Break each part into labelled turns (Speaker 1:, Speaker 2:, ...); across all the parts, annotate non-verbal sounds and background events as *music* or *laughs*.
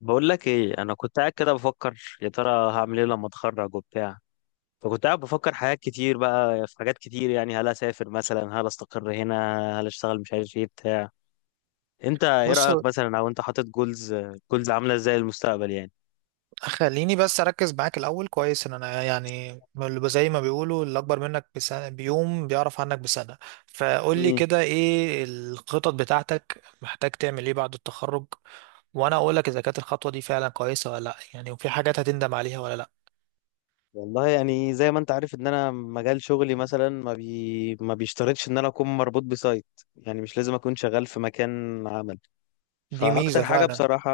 Speaker 1: بقول لك ايه، انا كنت قاعد كده بفكر يا ترى هعمل ايه لما اتخرج وبتاع. فكنت قاعد بفكر حاجات كتير، بقى في حاجات كتير، يعني هل اسافر مثلا، هل استقر هنا، هل اشتغل، مش عارف ايه بتاع. انت ايه
Speaker 2: بص،
Speaker 1: رايك مثلا؟ او انت حاطط جولز؟ جولز عامله ازاي للمستقبل يعني؟
Speaker 2: خليني بس اركز معاك الاول كويس ان انا يعني اللي زي ما بيقولوا اللي اكبر منك بسنة بيوم بيعرف عنك بسنة. فقول لي
Speaker 1: امم
Speaker 2: كده ايه الخطط بتاعتك؟ محتاج تعمل ايه بعد التخرج؟ وانا اقول لك اذا كانت الخطوة دي فعلا كويسة ولا لا، يعني، وفي حاجات هتندم عليها ولا لا.
Speaker 1: والله، يعني زي ما انت عارف ان انا مجال شغلي مثلا ما بيشترطش ان انا اكون مربوط بسايت. يعني مش لازم اكون شغال في مكان عمل.
Speaker 2: دي ميزة
Speaker 1: فاكتر حاجه
Speaker 2: فعلا.
Speaker 1: بصراحه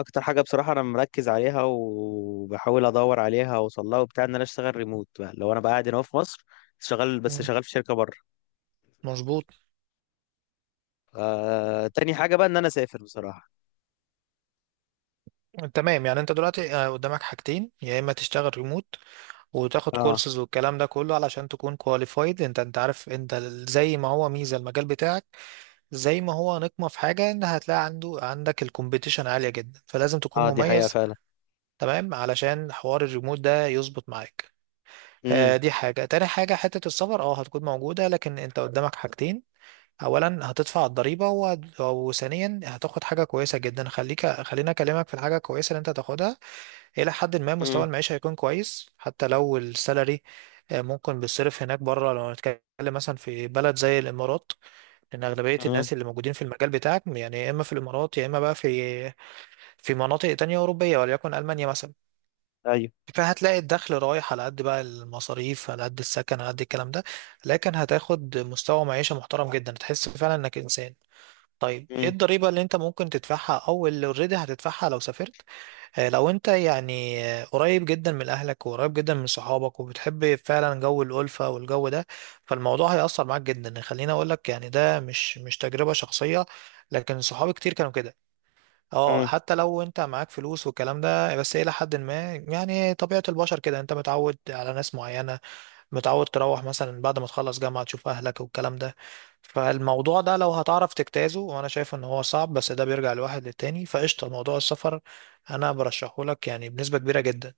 Speaker 1: اكتر حاجه بصراحه انا مركز عليها، وبحاول ادور عليها واوصل لها وبتاع، ان انا اشتغل ريموت، بقى لو انا بقى قاعد هنا في مصر شغال، بس
Speaker 2: مم.
Speaker 1: شغال في شركه بره.
Speaker 2: مظبوط.
Speaker 1: تاني حاجه بقى ان انا اسافر بصراحه.
Speaker 2: تمام، يعني انت دلوقتي قدامك حاجتين: يا اما تشتغل ريموت وتاخد
Speaker 1: اه.
Speaker 2: كورسز والكلام ده كله علشان تكون كواليفايد. انت عارف انت زي ما هو ميزة المجال بتاعك، زي ما هو نقمة في حاجة ان هتلاقي عندك الكومبيتيشن عالية جدا فلازم تكون
Speaker 1: اه، دي حقيقه
Speaker 2: مميز.
Speaker 1: فعلا.
Speaker 2: تمام، علشان حوار الريموت ده يظبط معاك.
Speaker 1: امم
Speaker 2: دي حاجة، تاني حاجة حتة السفر هتكون موجودة، لكن انت قدامك حاجتين: اولا هتدفع الضريبة وثانيا هتاخد حاجة كويسة جدا. خليني اكلمك في الحاجة الكويسة اللي انت هتاخدها. الى حد ما مستوى
Speaker 1: امم
Speaker 2: المعيشة هيكون كويس حتى لو السالري ممكن بيصرف هناك بره لو هنتكلم مثلا في بلد زي الامارات، لان اغلبيه
Speaker 1: امم
Speaker 2: الناس اللي موجودين في المجال بتاعك يعني يا اما في الامارات يا اما بقى في مناطق تانية اوروبيه وليكن المانيا مثلا.
Speaker 1: ايوه.
Speaker 2: فهتلاقي الدخل رايح على قد، بقى المصاريف على قد، السكن على قد الكلام ده، لكن هتاخد مستوى معيشه محترم جدا، تحس فعلا انك انسان. طيب ايه
Speaker 1: امم
Speaker 2: الضريبه اللي انت ممكن تدفعها او اللي اوريدي هتدفعها لو سافرت؟ لو انت يعني قريب جدا من اهلك وقريب جدا من صحابك وبتحب فعلا جو الالفه والجو ده، فالموضوع هيأثر معاك جدا. خليني اقول لك، يعني، ده مش تجربه شخصيه، لكن صحابي كتير كانوا كده. اه
Speaker 1: امم
Speaker 2: حتى لو انت معاك فلوس والكلام ده، بس الى حد ما يعني طبيعه البشر كده، انت متعود على ناس معينه، متعود تروح مثلا بعد ما تخلص جامعة تشوف أهلك والكلام ده. فالموضوع ده لو هتعرف تجتازه، وأنا شايف إن هو صعب بس ده بيرجع لواحد للتاني، فقشطة. موضوع السفر أنا برشحه لك يعني بنسبة كبيرة جدا.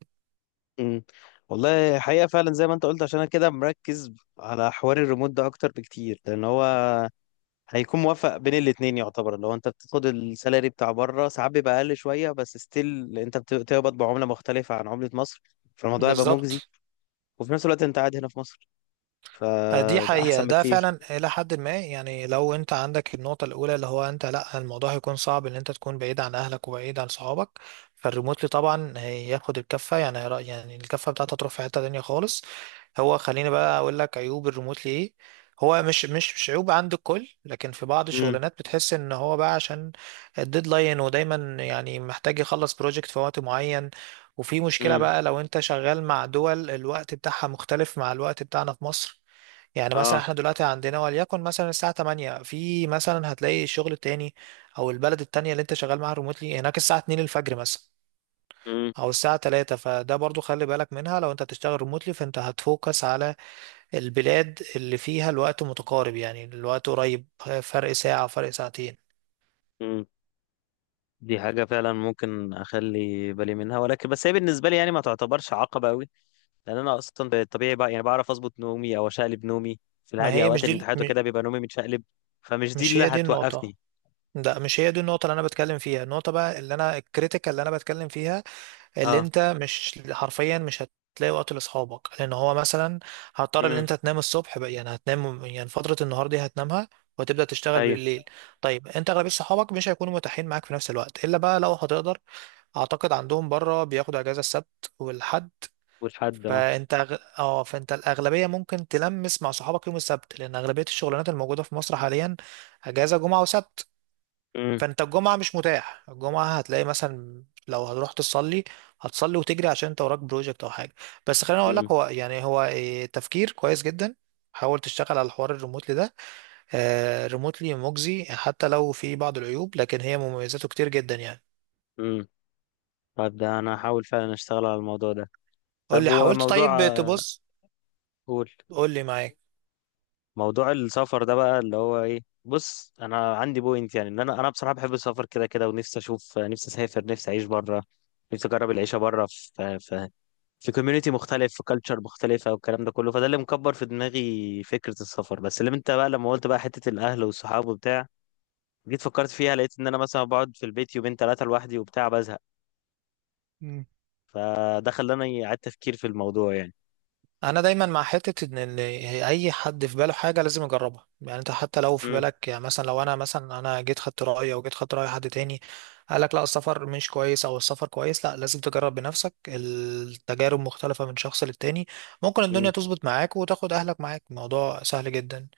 Speaker 1: امم والله حقيقه فعلا زي ما انت قلت، عشان انا كده مركز على حوار الريموت ده اكتر بكتير، لان هو هيكون موافق بين الاتنين. يعتبر لو انت بتاخد السالري بتاع بره ساعات بيبقى اقل شويه، بس ستيل انت بتقبض بعمله مختلفه عن عمله مصر، فالموضوع هيبقى مجزي.
Speaker 2: بالظبط.
Speaker 1: وفي نفس الوقت انت قاعد هنا في مصر،
Speaker 2: دي
Speaker 1: فده
Speaker 2: حقيقة،
Speaker 1: احسن
Speaker 2: ده
Speaker 1: بكتير.
Speaker 2: فعلا إلى حد ما، يعني، لو أنت عندك النقطة الأولى اللي هو أنت لأ، الموضوع هيكون صعب إن أنت تكون بعيد عن أهلك وبعيد عن صحابك، فالريموتلي طبعا هياخد الكفة، يعني يعني الكفة بتاعته تروح في حتة تانية خالص. هو خليني بقى أقول لك عيوب الريموتلي إيه. هو مش عيوب عند الكل، لكن في بعض
Speaker 1: امم
Speaker 2: الشغلانات بتحس إن هو بقى، عشان الديدلاين، ودايما يعني محتاج يخلص بروجكت في وقت معين، وفي مشكلة
Speaker 1: امم
Speaker 2: بقى لو أنت شغال مع دول الوقت بتاعها مختلف مع الوقت بتاعنا في مصر. يعني مثلا
Speaker 1: اه.
Speaker 2: احنا دلوقتي عندنا وليكن مثلا الساعة 8، في مثلا هتلاقي الشغل التاني او البلد التانية اللي انت شغال معاها ريموتلي هناك الساعة 2 الفجر مثلا
Speaker 1: امم
Speaker 2: او الساعة 3، فده برضو خلي بالك منها. لو انت هتشتغل ريموتلي، فانت هتفوكس على البلاد اللي فيها الوقت متقارب، يعني الوقت قريب، فرق ساعة فرق ساعتين.
Speaker 1: امم دي حاجة فعلا ممكن أخلي بالي منها، ولكن بس هي بالنسبة لي يعني ما تعتبرش عقبة أوي، لأن أنا أصلا بالطبيعي بقى يعني بعرف أظبط نومي أو أشقلب نومي. في
Speaker 2: ما
Speaker 1: العادي
Speaker 2: هي
Speaker 1: أوقات
Speaker 2: مش دي
Speaker 1: الامتحانات
Speaker 2: م-
Speaker 1: وكده بيبقى نومي متشقلب، فمش دي
Speaker 2: مش
Speaker 1: اللي
Speaker 2: هي دي النقطة.
Speaker 1: هتوقفني.
Speaker 2: ده مش هي دي النقطة اللي أنا بتكلم فيها. النقطة بقى، اللي أنا، الكريتيكال اللي أنا بتكلم فيها، اللي
Speaker 1: اه.
Speaker 2: انت مش حرفيا مش هتلاقي وقت لاصحابك، لان هو مثلا هضطر ان
Speaker 1: امم
Speaker 2: انت تنام الصبح بقى، يعني هتنام، يعني فترة النهار دي هتنامها وتبدأ تشتغل
Speaker 1: أيوه.
Speaker 2: بالليل. طيب، انت اغلبية صحابك مش هيكونوا متاحين معاك في نفس الوقت الا بقى لو هتقدر، اعتقد عندهم بره بياخدوا اجازة السبت والحد،
Speaker 1: والحد آه.
Speaker 2: فانت أغ- اه فانت الاغلبيه ممكن تلمس مع صحابك يوم السبت، لان اغلبيه الشغلانات الموجوده في مصر حاليا اجازه جمعه وسبت.
Speaker 1: امم
Speaker 2: فانت الجمعة مش متاح، الجمعة هتلاقي مثلا لو هتروح تصلي، هتصلي وتجري عشان انت وراك بروجكت او حاجة. بس خليني اقول
Speaker 1: امم
Speaker 2: لك، هو يعني هو تفكير كويس جدا. حاول تشتغل على الحوار الريموتلي ده. ريموتلي مجزي حتى لو في بعض العيوب، لكن هي مميزاته كتير جدا يعني.
Speaker 1: امم طب ده انا هحاول فعلا اشتغل على الموضوع ده.
Speaker 2: قول
Speaker 1: طب
Speaker 2: لي
Speaker 1: هو
Speaker 2: حاولت. طيب،
Speaker 1: موضوع.
Speaker 2: تبص،
Speaker 1: قول.
Speaker 2: قول لي معاك.
Speaker 1: موضوع السفر ده بقى اللي هو ايه، بص انا عندي بوينت، يعني ان انا بصراحه بحب السفر كده كده، ونفسي اشوف نفسي اسافر، نفسي اعيش بره، نفسي اجرب العيشه بره، في كوميونتي مختلف، في كالتشر مختلفه والكلام ده كله. فده اللي مكبر في دماغي فكره السفر. بس اللي انت بقى لما قلت بقى حته الاهل والصحاب وبتاع، جيت فكرت فيها، لقيت ان انا مثلا بقعد في البيت يومين ثلاثه لوحدي وبتاع بزهق، فده خلاني اعيد تفكير في الموضوع يعني.
Speaker 2: انا دايما مع حته ان اي حد في باله حاجه لازم يجربها. يعني انت حتى لو في
Speaker 1: مم.
Speaker 2: بالك، يعني، مثلا لو انا مثلا انا جيت خدت رايي او جيت خدت راي حد تاني قال لك لا السفر مش كويس او السفر كويس، لا لازم تجرب بنفسك. التجارب مختلفه من شخص للتاني. ممكن الدنيا
Speaker 1: مم.
Speaker 2: تظبط معاك وتاخد اهلك معاك، الموضوع سهل جدا.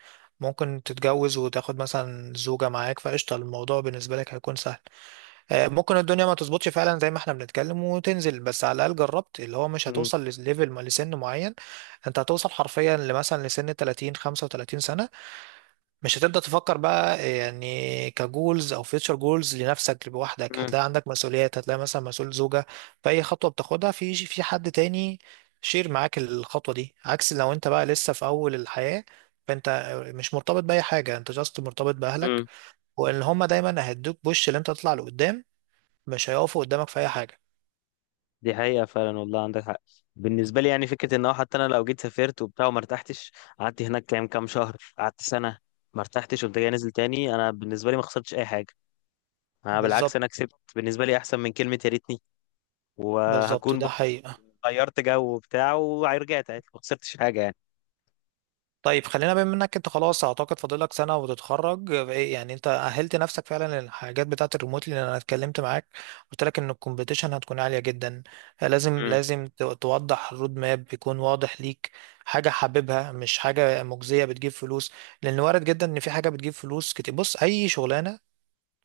Speaker 2: ممكن تتجوز وتاخد مثلا زوجه معاك فقشطه، الموضوع بالنسبه لك هيكون سهل. ممكن الدنيا ما تظبطش فعلا زي ما احنا بنتكلم وتنزل، بس على الاقل جربت. اللي هو مش
Speaker 1: مم.
Speaker 2: هتوصل لليفل لسن معين. انت هتوصل حرفيا لمثلا لسن 30 35 سنه، مش هتبدا تفكر بقى يعني كجولز او فيوتشر جولز لنفسك لوحدك.
Speaker 1: مم.
Speaker 2: هتلاقي عندك مسؤوليات، هتلاقي مثلا مسؤول زوجه، فاي خطوه بتاخدها في حد تاني شير معاك الخطوه دي. عكس لو انت بقى لسه في اول الحياه، فانت مش مرتبط باي حاجه، انت جاست مرتبط باهلك،
Speaker 1: مم.
Speaker 2: وان هما دايما هيدوك بوش اللي انت تطلع لقدام، مش هيقفوا قدامك في اي حاجه.
Speaker 1: دي حقيقة فعلا، والله عندك حق. بالنسبة لي يعني فكرة ان هو حتى انا لو جيت سافرت وبتاع وما ارتحتش، قعدت هناك كام كام شهر، قعدت سنة، ما ارتحتش وانت جاي نازل تاني، انا بالنسبة لي ما خسرتش اي حاجة. انا بالعكس
Speaker 2: بالظبط.
Speaker 1: انا كسبت، بالنسبة لي احسن من كلمة يا ريتني.
Speaker 2: بالظبط،
Speaker 1: وهكون
Speaker 2: ده
Speaker 1: برضه
Speaker 2: حقيقه.
Speaker 1: غيرت جو وبتاع ورجعت عادي، ما خسرتش حاجة يعني.
Speaker 2: طيب، خلينا بما انك انت خلاص اعتقد فاضلك سنه وتتخرج، إيه يعني انت اهلت نفسك فعلا للحاجات بتاعه الريموتلي؟ لان انا اتكلمت معاك، قلت لك ان الكومبيتيشن هتكون عاليه جدا، لازم
Speaker 1: مم.
Speaker 2: لازم توضح الرود ماب يكون واضح ليك، حاجه حاببها مش حاجه مجزيه بتجيب فلوس، لان وارد جدا ان في حاجه بتجيب فلوس كتير. بص، اي شغلانه،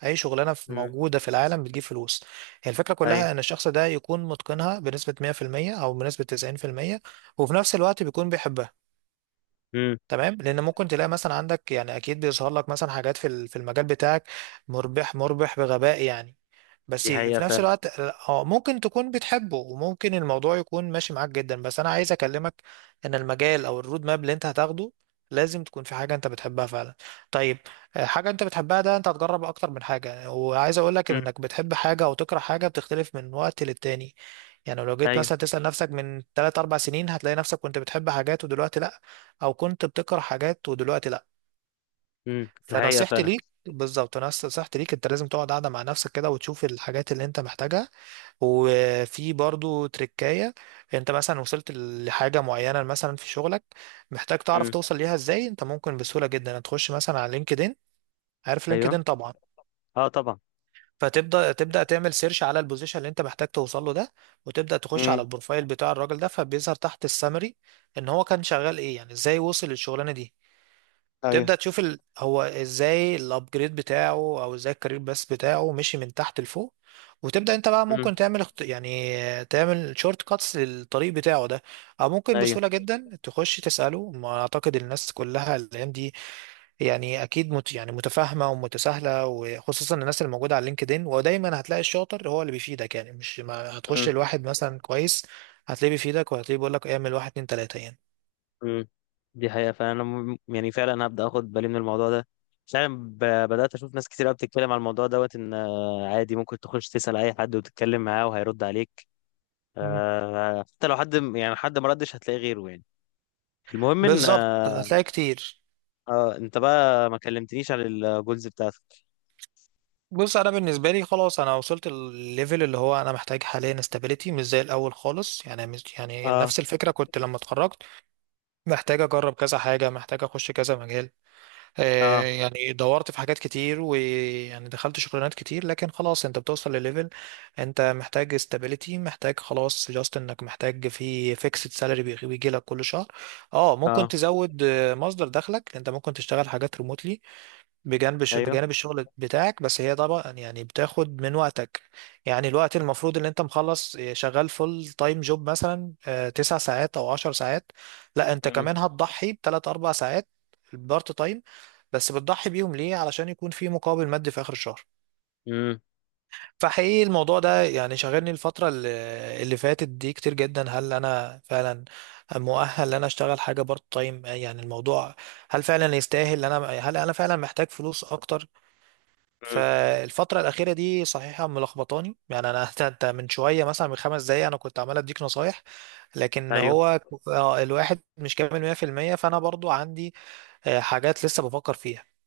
Speaker 2: اي شغلانه في
Speaker 1: مم.
Speaker 2: موجوده في العالم بتجيب فلوس، هي الفكره
Speaker 1: ايوه.
Speaker 2: كلها ان الشخص ده يكون متقنها بنسبه 100% او بنسبه 90%، وفي نفس الوقت بيكون بيحبها.
Speaker 1: مم.
Speaker 2: تمام، لان ممكن تلاقي مثلا عندك، يعني، اكيد بيظهر لك مثلا حاجات في في المجال بتاعك مربح مربح بغباء يعني، بس
Speaker 1: دي حقيقة
Speaker 2: في نفس
Speaker 1: فعلا.
Speaker 2: الوقت اه ممكن تكون بتحبه وممكن الموضوع يكون ماشي معاك جدا. بس انا عايز اكلمك ان المجال او الرود ماب اللي انت هتاخده لازم تكون في حاجة انت بتحبها فعلا. طيب، حاجة انت بتحبها، ده انت هتجرب اكتر من حاجة. وعايز اقولك ان
Speaker 1: مم.
Speaker 2: انك بتحب حاجة او تكره حاجة بتختلف من وقت للتاني. يعني لو جيت
Speaker 1: ايوه.
Speaker 2: مثلا تسأل نفسك من 3 4 سنين هتلاقي نفسك كنت بتحب حاجات ودلوقتي لا، او كنت بتكره حاجات ودلوقتي لا.
Speaker 1: مم. دي حقيقة
Speaker 2: فنصيحتي
Speaker 1: فعلا.
Speaker 2: ليك بالظبط، نصيحتي ليك انت لازم تقعد قاعدة مع نفسك كده وتشوف الحاجات اللي انت محتاجها. وفي برضو تركاية، انت مثلا وصلت لحاجة معينة مثلا في شغلك، محتاج تعرف
Speaker 1: مم.
Speaker 2: توصل ليها ازاي، انت ممكن بسهولة جدا تخش مثلا على لينكدين. عارف
Speaker 1: ايوه.
Speaker 2: لينكدين طبعا.
Speaker 1: اه طبعا.
Speaker 2: فتبدا تعمل سيرش على البوزيشن اللي انت محتاج توصل له ده، وتبدا تخش
Speaker 1: امم
Speaker 2: على البروفايل بتاع الراجل ده، فبيظهر تحت السامري ان هو كان شغال ايه يعني، ازاي وصل للشغلانة دي.
Speaker 1: ايوه.
Speaker 2: تبدأ تشوف هو ازاي الابجريد بتاعه او ازاي الكارير بس بتاعه مشي من تحت لفوق. وتبدأ انت بقى
Speaker 1: مم.
Speaker 2: ممكن تعمل يعني تعمل شورت كاتس للطريق بتاعه ده، او ممكن
Speaker 1: ايوه.
Speaker 2: بسهولة جدا تخش تسأله. ما اعتقد الناس كلها الايام دي، يعني اكيد يعني متفاهمة ومتساهلة، وخصوصا الناس اللي موجودة على لينكدين، ودايما هتلاقي الشاطر هو اللي بيفيدك، يعني مش ما هتخش
Speaker 1: مم.
Speaker 2: لواحد مثلا كويس هتلاقيه بيفيدك وهتلاقيه بيقول لك اعمل واحد اتنين تلاتة يعني.
Speaker 1: مم. دي حقيقة، فأنا يعني فعلا هبدأ أخد بالي من الموضوع ده. فعلا بدأت أشوف ناس كتير قوي بتتكلم على الموضوع دوت، إن عادي ممكن تخش تسأل أي حد وتتكلم معاه وهيرد عليك.
Speaker 2: مم.
Speaker 1: حتى لو حد يعني حد ما ردش هتلاقي غيره يعني. المهم إن
Speaker 2: بالظبط،
Speaker 1: آه،
Speaker 2: هتلاقي كتير.
Speaker 1: آه، أنت بقى ما كلمتنيش عن الجولز بتاعتك؟
Speaker 2: بص، انا بالنسبه لي خلاص انا وصلت الليفل اللي هو انا محتاج حاليا استابيليتي، مش زي الاول خالص يعني، مش يعني
Speaker 1: اه.
Speaker 2: نفس الفكره كنت لما اتخرجت محتاج اجرب كذا حاجه، محتاج اخش كذا مجال.
Speaker 1: اه.
Speaker 2: يعني دورت في حاجات كتير ويعني دخلت شغلانات كتير، لكن خلاص انت بتوصل لليفل انت محتاج استابيليتي، محتاج خلاص جاست انك محتاج في فيكسد سالري بيجي لك كل شهر. اه ممكن
Speaker 1: اه.
Speaker 2: تزود مصدر دخلك، انت ممكن تشتغل حاجات ريموتلي
Speaker 1: أيوه.
Speaker 2: بجانب الشغل بتاعك، بس هي طبعا يعني بتاخد من وقتك. يعني الوقت المفروض ان انت مخلص شغال فول تايم جوب مثلا 9 ساعات او 10 ساعات، لا انت
Speaker 1: مم.
Speaker 2: كمان هتضحي بتلات اربع ساعات بارت تايم. بس بتضحي بيهم ليه؟ علشان يكون في مقابل مادي في اخر الشهر.
Speaker 1: مم.
Speaker 2: فحقيقي الموضوع ده يعني شاغلني الفترة اللي فاتت دي كتير جدا: هل انا فعلا مؤهل ان انا اشتغل حاجة بارت تايم؟ يعني الموضوع، هل فعلا يستاهل ان انا، هل انا فعلا محتاج فلوس اكتر؟
Speaker 1: مم.
Speaker 2: فالفترة الأخيرة دي صحيحة ملخبطاني يعني أنا *laughs* أنت من شوية مثلا من 5 دقايق أنا كنت عمال أديك نصايح، لكن
Speaker 1: أيوه.
Speaker 2: هو الواحد مش كامل 100%، فأنا برضو عندي حاجات لسه بفكر فيها.